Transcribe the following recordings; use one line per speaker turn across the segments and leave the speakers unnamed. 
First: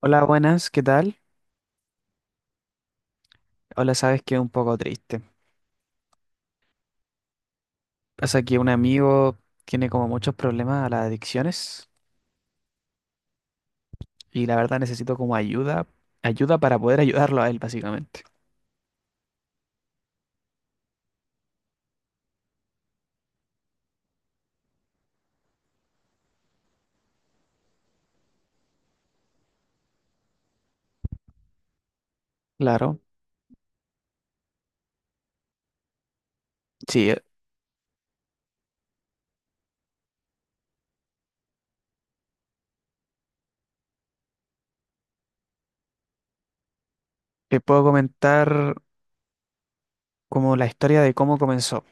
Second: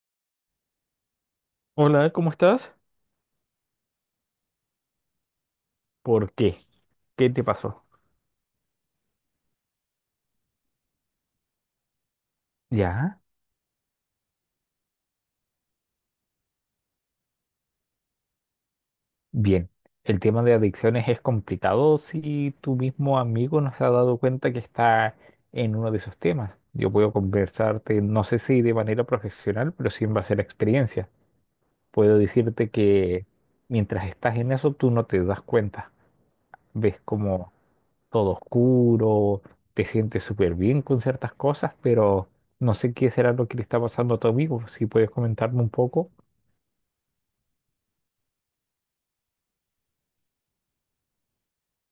Hola, buenas, ¿qué tal?
Hola, ¿cómo estás?
Hola, sabes que un poco triste.
¿Por qué? ¿Qué te pasó?
Pasa que un amigo tiene como muchos problemas a las adicciones
Ya,
y la verdad necesito como ayuda, ayuda para poder ayudarlo a él, básicamente.
bien. El tema de adicciones es complicado si tu mismo amigo no se ha dado cuenta que está en uno de esos temas. Yo puedo conversarte, no sé si de manera profesional, pero sí en base a la experiencia. Puedo decirte
Claro,
que mientras estás en eso, tú no te das cuenta. Ves
sí,
como todo oscuro, te sientes súper bien con ciertas cosas, pero no sé qué será lo que le está pasando a tu amigo. Si puedes comentarme un poco,
te puedo comentar como la historia de cómo comenzó.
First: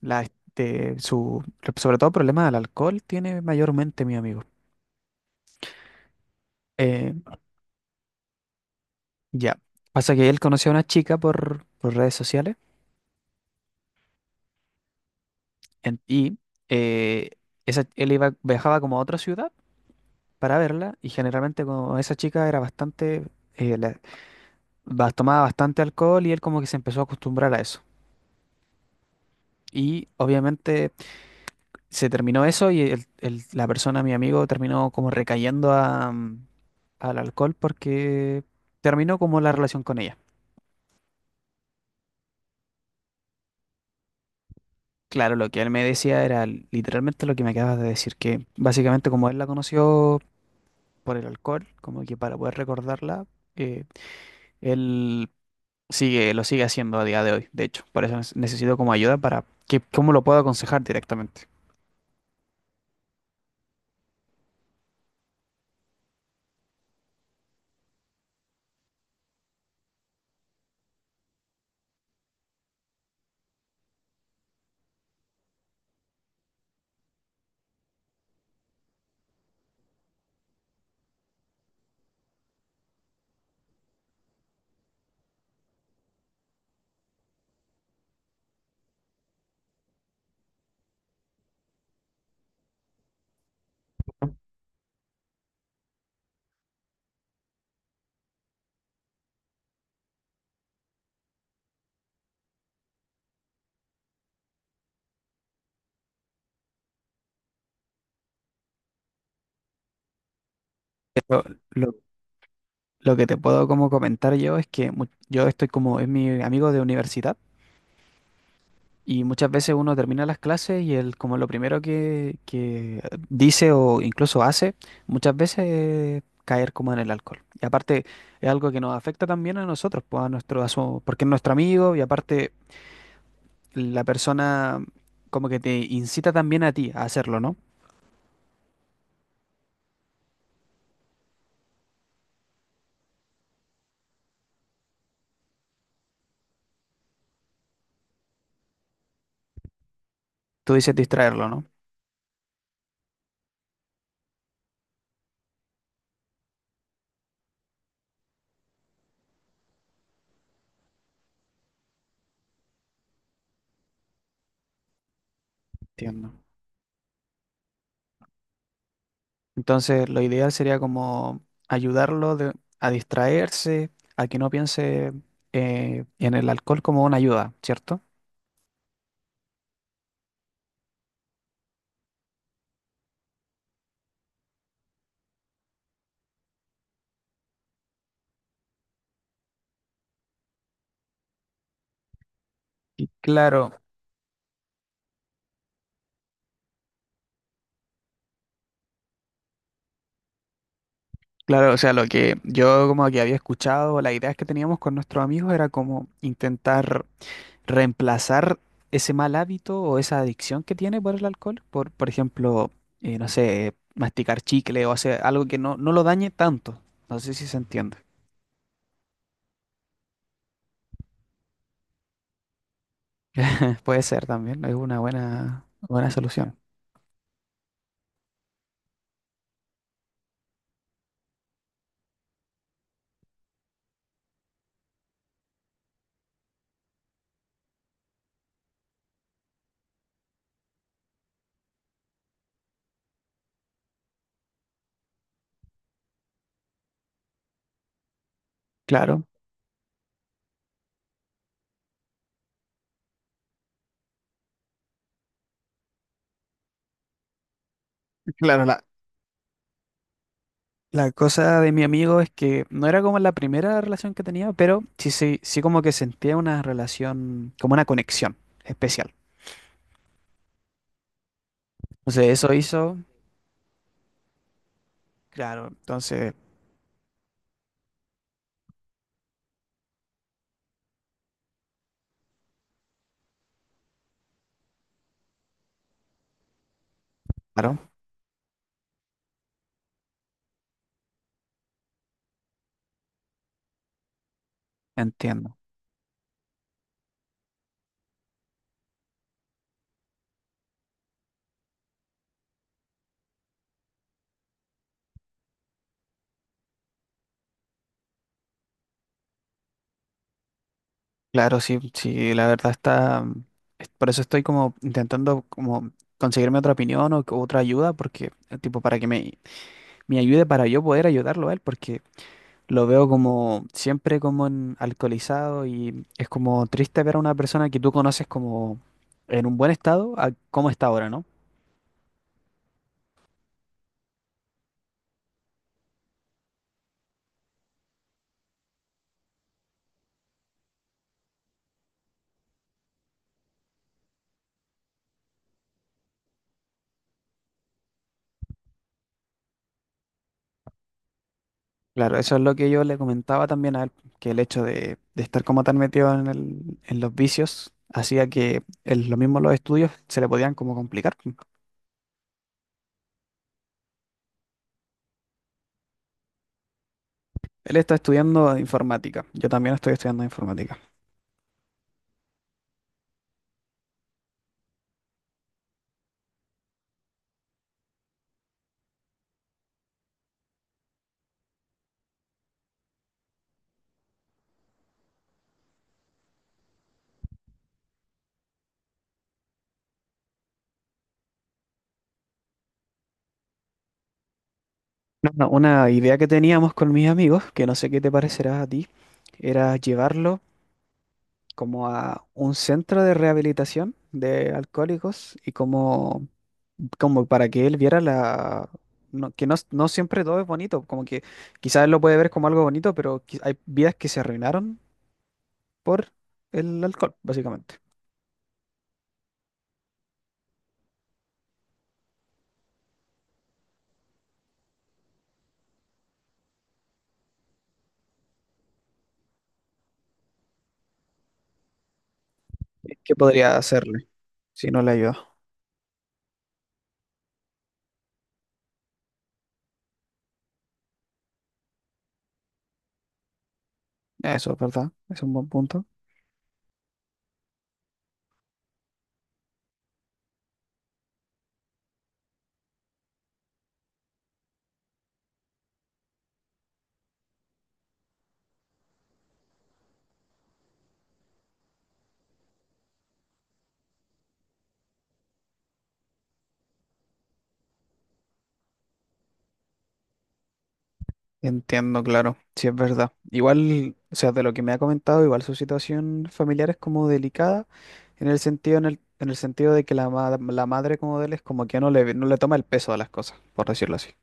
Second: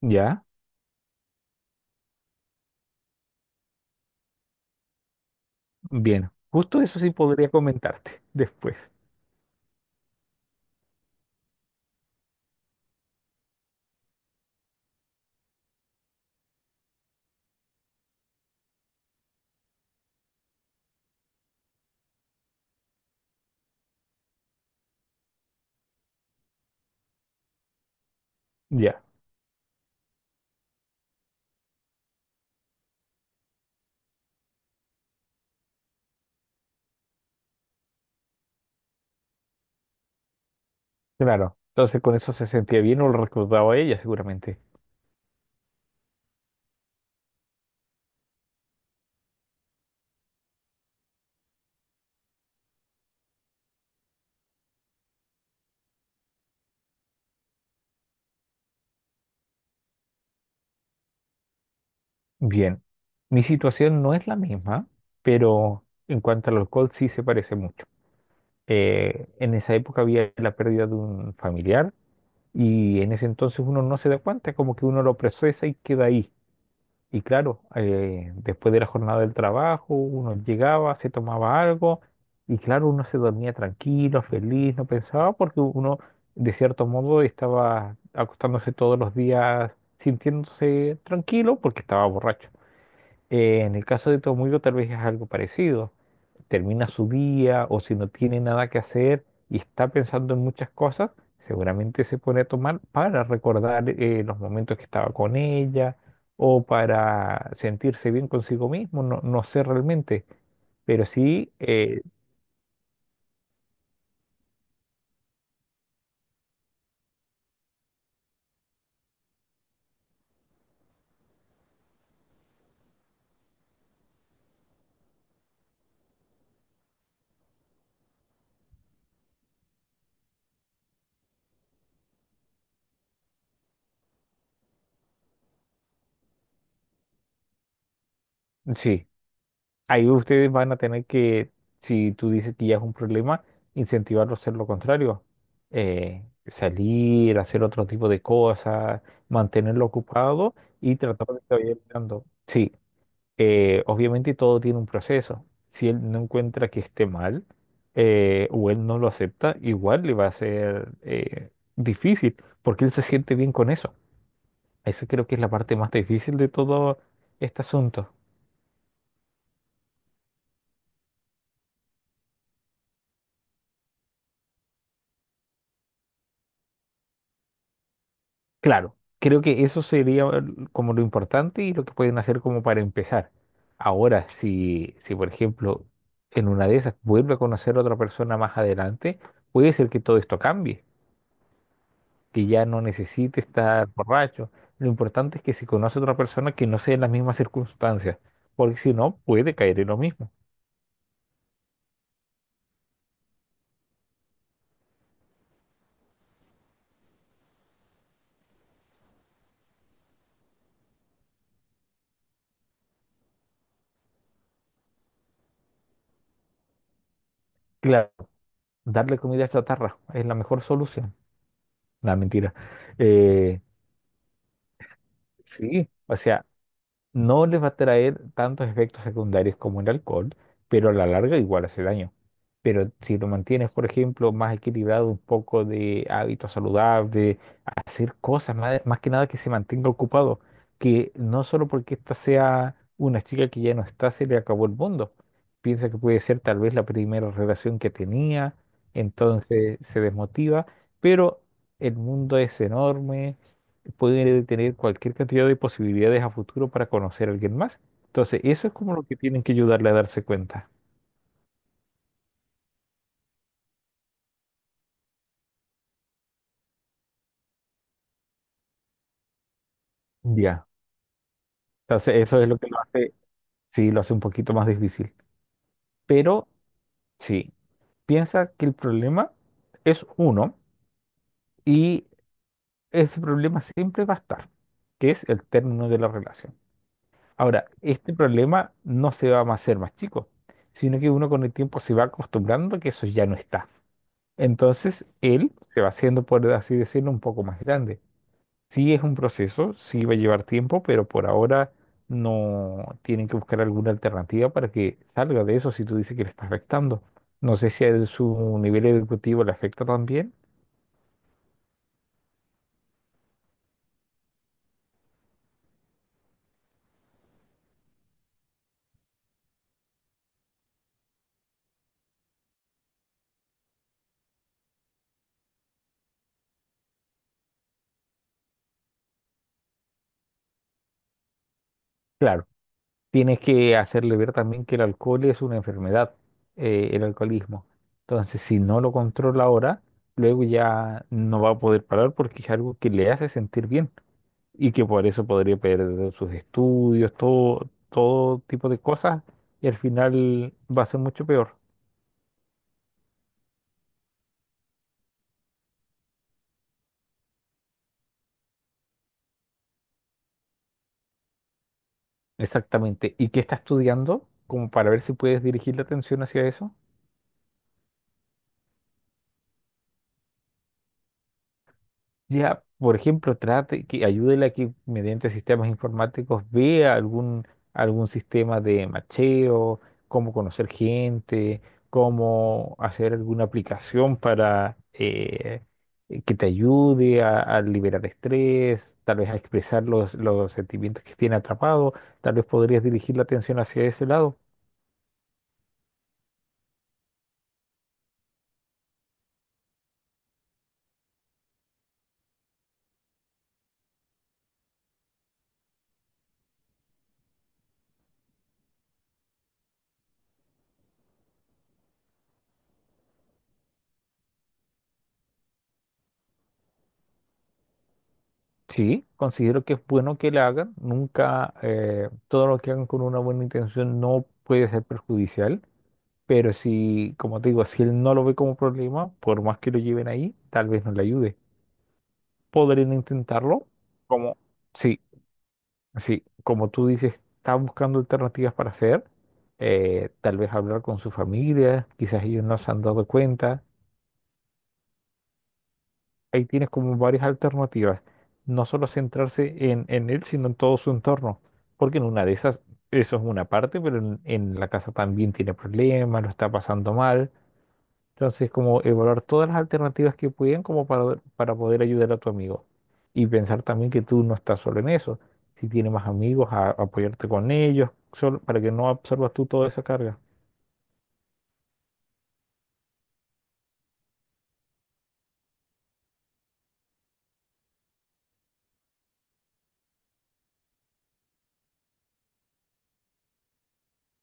La,
¿ya?
de su, Sobre todo problemas al alcohol tiene mayormente mi amigo.
Bien, justo eso sí
Eh,
podría comentarte después.
ya, pasa que él conoció a una chica por redes sociales en- y eh, él viajaba como a otra ciudad para verla y generalmente como esa chica era bastante, eh, la- tomaba bastante alcohol y él como que se empezó a acostumbrar a eso.
Ya,
Y obviamente se terminó eso y la persona, mi amigo, terminó como recayendo a, al alcohol porque terminó como la relación con ella.
claro. Entonces con eso se sentía bien o lo recordaba ella seguramente.
Claro, lo que él me decía era literalmente lo que me acabas de decir, que básicamente como él la conoció por el alcohol, como que para poder recordarla, eh, él lo sigue haciendo a día de hoy, de hecho. Por eso necesito como ayuda para que, cómo lo puedo aconsejar directamente.
Bien, mi situación no es la misma, pero en cuanto al alcohol sí se parece mucho. En esa época había la pérdida de un familiar y en ese entonces uno no se da cuenta, como que uno lo procesa y queda ahí. Y claro, después de la jornada del trabajo, uno llegaba, se tomaba algo, y claro, uno se dormía tranquilo, feliz, no pensaba, porque uno, de cierto modo, estaba acostándose todos los días sintiéndose tranquilo porque estaba borracho. En el caso de tu amigo, tal vez es algo parecido, termina su día o si no tiene nada que hacer y está pensando en muchas cosas, seguramente se pone a tomar para recordar los momentos que estaba con ella o para sentirse bien consigo mismo, no, no sé realmente, pero
Lo,
sí,
lo- lo que te puedo como comentar yo es que yo estoy como, es mi amigo de universidad y muchas veces uno termina las clases y él como lo primero que dice o incluso hace, muchas veces es caer como en el alcohol. Y aparte es algo que nos afecta también a nosotros, pues a porque es nuestro amigo y aparte la persona como que te incita también a ti a hacerlo, ¿no?
sí, ahí ustedes van a tener que, si tú dices que ya es un problema, incentivarlo a hacer lo contrario. Salir, hacer otro tipo de cosas, mantenerlo ocupado
Tú dices
y tratar de
distraerlo,
estar
¿no?
bien mirando. Sí, obviamente todo tiene un proceso. Si él no encuentra que esté mal, o él no lo acepta, igual le va a ser difícil porque él se siente bien con eso. Eso creo que es la parte más
Entiendo.
difícil de todo este asunto.
Entonces, lo ideal sería como ayudarlo de- a distraerse, a que no piense en el alcohol como una ayuda, ¿cierto?
Claro, creo que como lo importante y lo que pueden hacer como para empezar. Ahora, si por ejemplo en una de esas vuelve a conocer a otra persona más adelante, puede ser que todo esto cambie, que ya no
Y
necesite
claro,
estar borracho. Lo importante es que si conoce a otra persona que no sea en las mismas circunstancias, porque si no, puede caer en lo mismo.
claro, o sea, lo que yo como que había escuchado, las ideas que teníamos con nuestros amigos era como intentar reemplazar ese mal hábito o esa adicción que tiene por el alcohol, por ejemplo, no sé, masticar chicle o hacer algo que no lo dañe tanto. No sé si se entiende.
Claro, darle comida a chatarra es la mejor solución. La mentira. Eh,
Puede ser también, es una
sí,
buena
o sea,
solución.
no les va a traer tantos efectos secundarios como el alcohol, pero a la larga igual hace daño. Pero si lo mantienes, por ejemplo, más equilibrado, un poco de hábitos saludables, hacer cosas, más que nada que se mantenga ocupado, que no solo porque esta sea una chica que ya no está, se le acabó el mundo. Piensa que puede ser tal vez la primera relación que tenía,
Claro.
entonces se desmotiva, pero el mundo es enorme. Pueden tener cualquier cantidad de posibilidades a futuro para conocer a alguien más. Entonces,
Claro,
eso es como lo que tienen que ayudarle a darse cuenta.
la cosa de mi amigo es que no era como la primera relación que tenía, pero sí como que sentía una relación, como una conexión especial.
Ya. Entonces,
Entonces
eso es
eso
lo que lo
hizo,
hace, sí, lo hace un poquito más difícil.
claro, entonces,
Pero sí, piensa que el problema es uno y ese problema siempre va a estar, que es el término de la relación. Ahora,
claro,
este problema no se va a hacer más chico, sino que uno con el tiempo se va acostumbrando a que eso ya no está. Entonces él
entiendo.
se va haciendo, por así decirlo, un poco más grande. Sí es un proceso, sí va a llevar tiempo, pero por ahora no tienen que buscar alguna alternativa para que salga de eso si tú dices que le está afectando. No sé si a su nivel educativo le afecta también.
Claro, sí, la verdad está, por eso estoy como intentando como conseguirme otra opinión o otra ayuda, porque, tipo, para que me ayude para yo poder ayudarlo a él, porque… Lo veo como siempre como en alcoholizado y es como triste ver a una persona que tú conoces como en un buen estado a cómo está ahora, ¿no?
Claro, tienes que hacerle ver también que el alcohol es una enfermedad, el alcoholismo. Entonces, si no lo controla ahora, luego ya no va a poder parar porque es algo que le hace sentir bien, y que por eso podría perder sus estudios, todo tipo de cosas, y al final va a ser mucho peor.
Claro, eso es lo que yo le comentaba también a él, que el hecho de estar como tan metido en en los vicios hacía que lo mismo los estudios se le podían como complicar.
Exactamente. ¿Y qué está estudiando? Como para ver si puedes dirigir la atención hacia eso.
Él está estudiando informática, yo también estoy estudiando informática.
Ya, por ejemplo, trate que ayúdele a que mediante sistemas informáticos vea algún sistema de macheo, cómo conocer gente, cómo hacer alguna aplicación para que te ayude a liberar estrés, tal vez a expresar los sentimientos que tiene atrapado, tal vez podrías dirigir la atención hacia ese lado.
No, no, Una idea que teníamos con mis amigos, que no sé qué te parecerá a ti, era llevarlo como a un centro de rehabilitación de alcohólicos como para que él viera la… Que no siempre todo es bonito, como que quizás él lo puede ver como algo bonito, pero hay vidas que se arruinaron por el alcohol, básicamente.
Sí, considero que es bueno que la hagan, nunca todo lo que hagan con una buena intención no puede ser perjudicial. Pero si, como te digo, si él no lo ve como problema, por más que lo lleven ahí, tal vez no le ayude. Podrían
¿Qué podría
intentarlo,
hacerle
como,
si no le
sí,
ayuda?
sí, como tú dices, está buscando alternativas para hacer, tal vez hablar con su familia, quizás ellos no se han dado cuenta.
Eso, es ¿verdad? Es un buen punto.
Ahí tienes como varias alternativas, no solo centrarse en él, sino en todo su entorno, porque en una de esas, eso es una parte, pero en la casa también tiene problemas, lo está pasando mal. Entonces, como evaluar todas las alternativas que pueden como para poder ayudar a tu amigo. Y pensar también que tú no estás solo en eso. Si tienes más amigos, apoyarte con ellos, solo, para que no absorbas tú toda esa carga.
Entiendo, claro, sí es verdad. Igual, o sea, de lo que me ha comentado, igual su situación familiar es como delicada, en el sentido de que la madre como de él es como que no no le toma el peso a las cosas, por decirlo así.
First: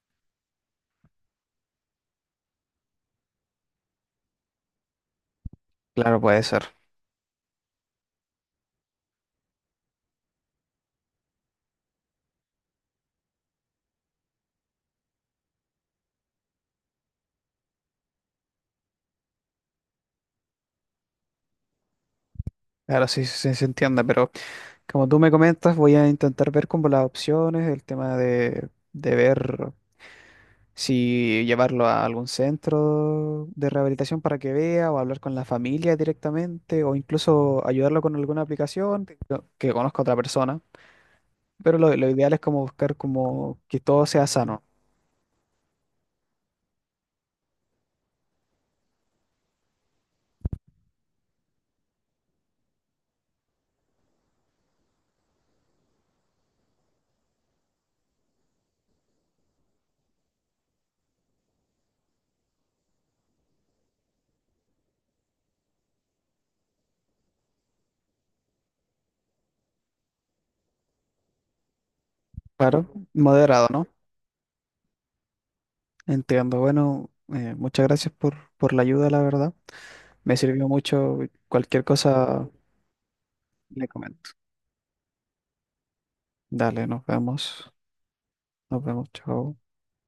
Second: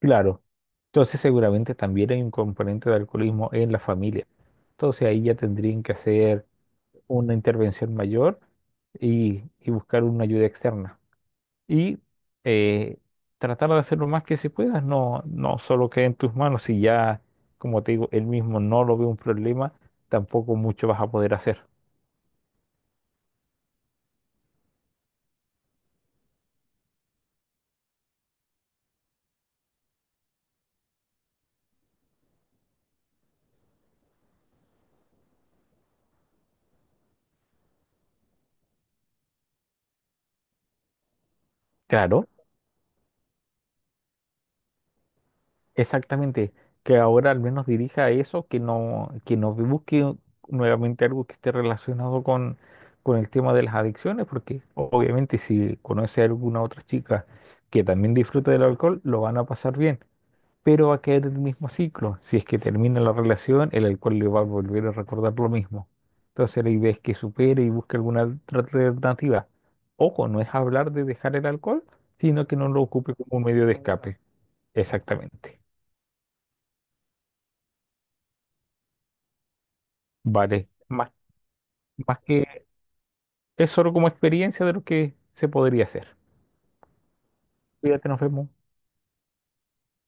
Claro. Entonces, seguramente también hay un componente de alcoholismo en la familia. Entonces, ahí ya tendrían que
Claro, puede
hacer
ser.
una intervención mayor y buscar una ayuda externa. y eh, Tratar de hacer lo más que se pueda, no, no solo quede en tus manos, si ya, como te digo, él mismo no lo ve un problema, tampoco mucho vas a poder hacer.
Claro, sí, sí se entiende, pero como tú me comentas, voy a intentar ver como las opciones, el tema de ver. Si llevarlo a algún centro de rehabilitación para que vea, o hablar con la familia directamente, o incluso ayudarlo con alguna aplicación que conozca a otra persona. Pero lo
Claro,
ideal es como buscar como que todo sea sano,
exactamente, que ahora al menos dirija a eso, que no busque nuevamente algo que esté relacionado con el tema de las adicciones, porque obviamente si conoce a alguna otra chica que también disfruta del alcohol, lo van a pasar bien pero va a caer en el mismo ciclo. Si es que termina la relación, el alcohol le va a volver a recordar lo mismo. Entonces la idea es que supere y busque alguna otra alternativa. Ojo, no es hablar de dejar el alcohol, sino que no lo
claro,
ocupe como un medio
moderado,
de
¿no?
escape. Exactamente.
Entiendo. Bueno, muchas gracias por la ayuda, la verdad. Me sirvió
Vale.
mucho. Cualquier
Más
cosa
que es
le
solo como
comento.
experiencia de lo que se podría hacer.
Dale, nos vemos.
Cuídate, nos vemos.
Nos vemos, chao.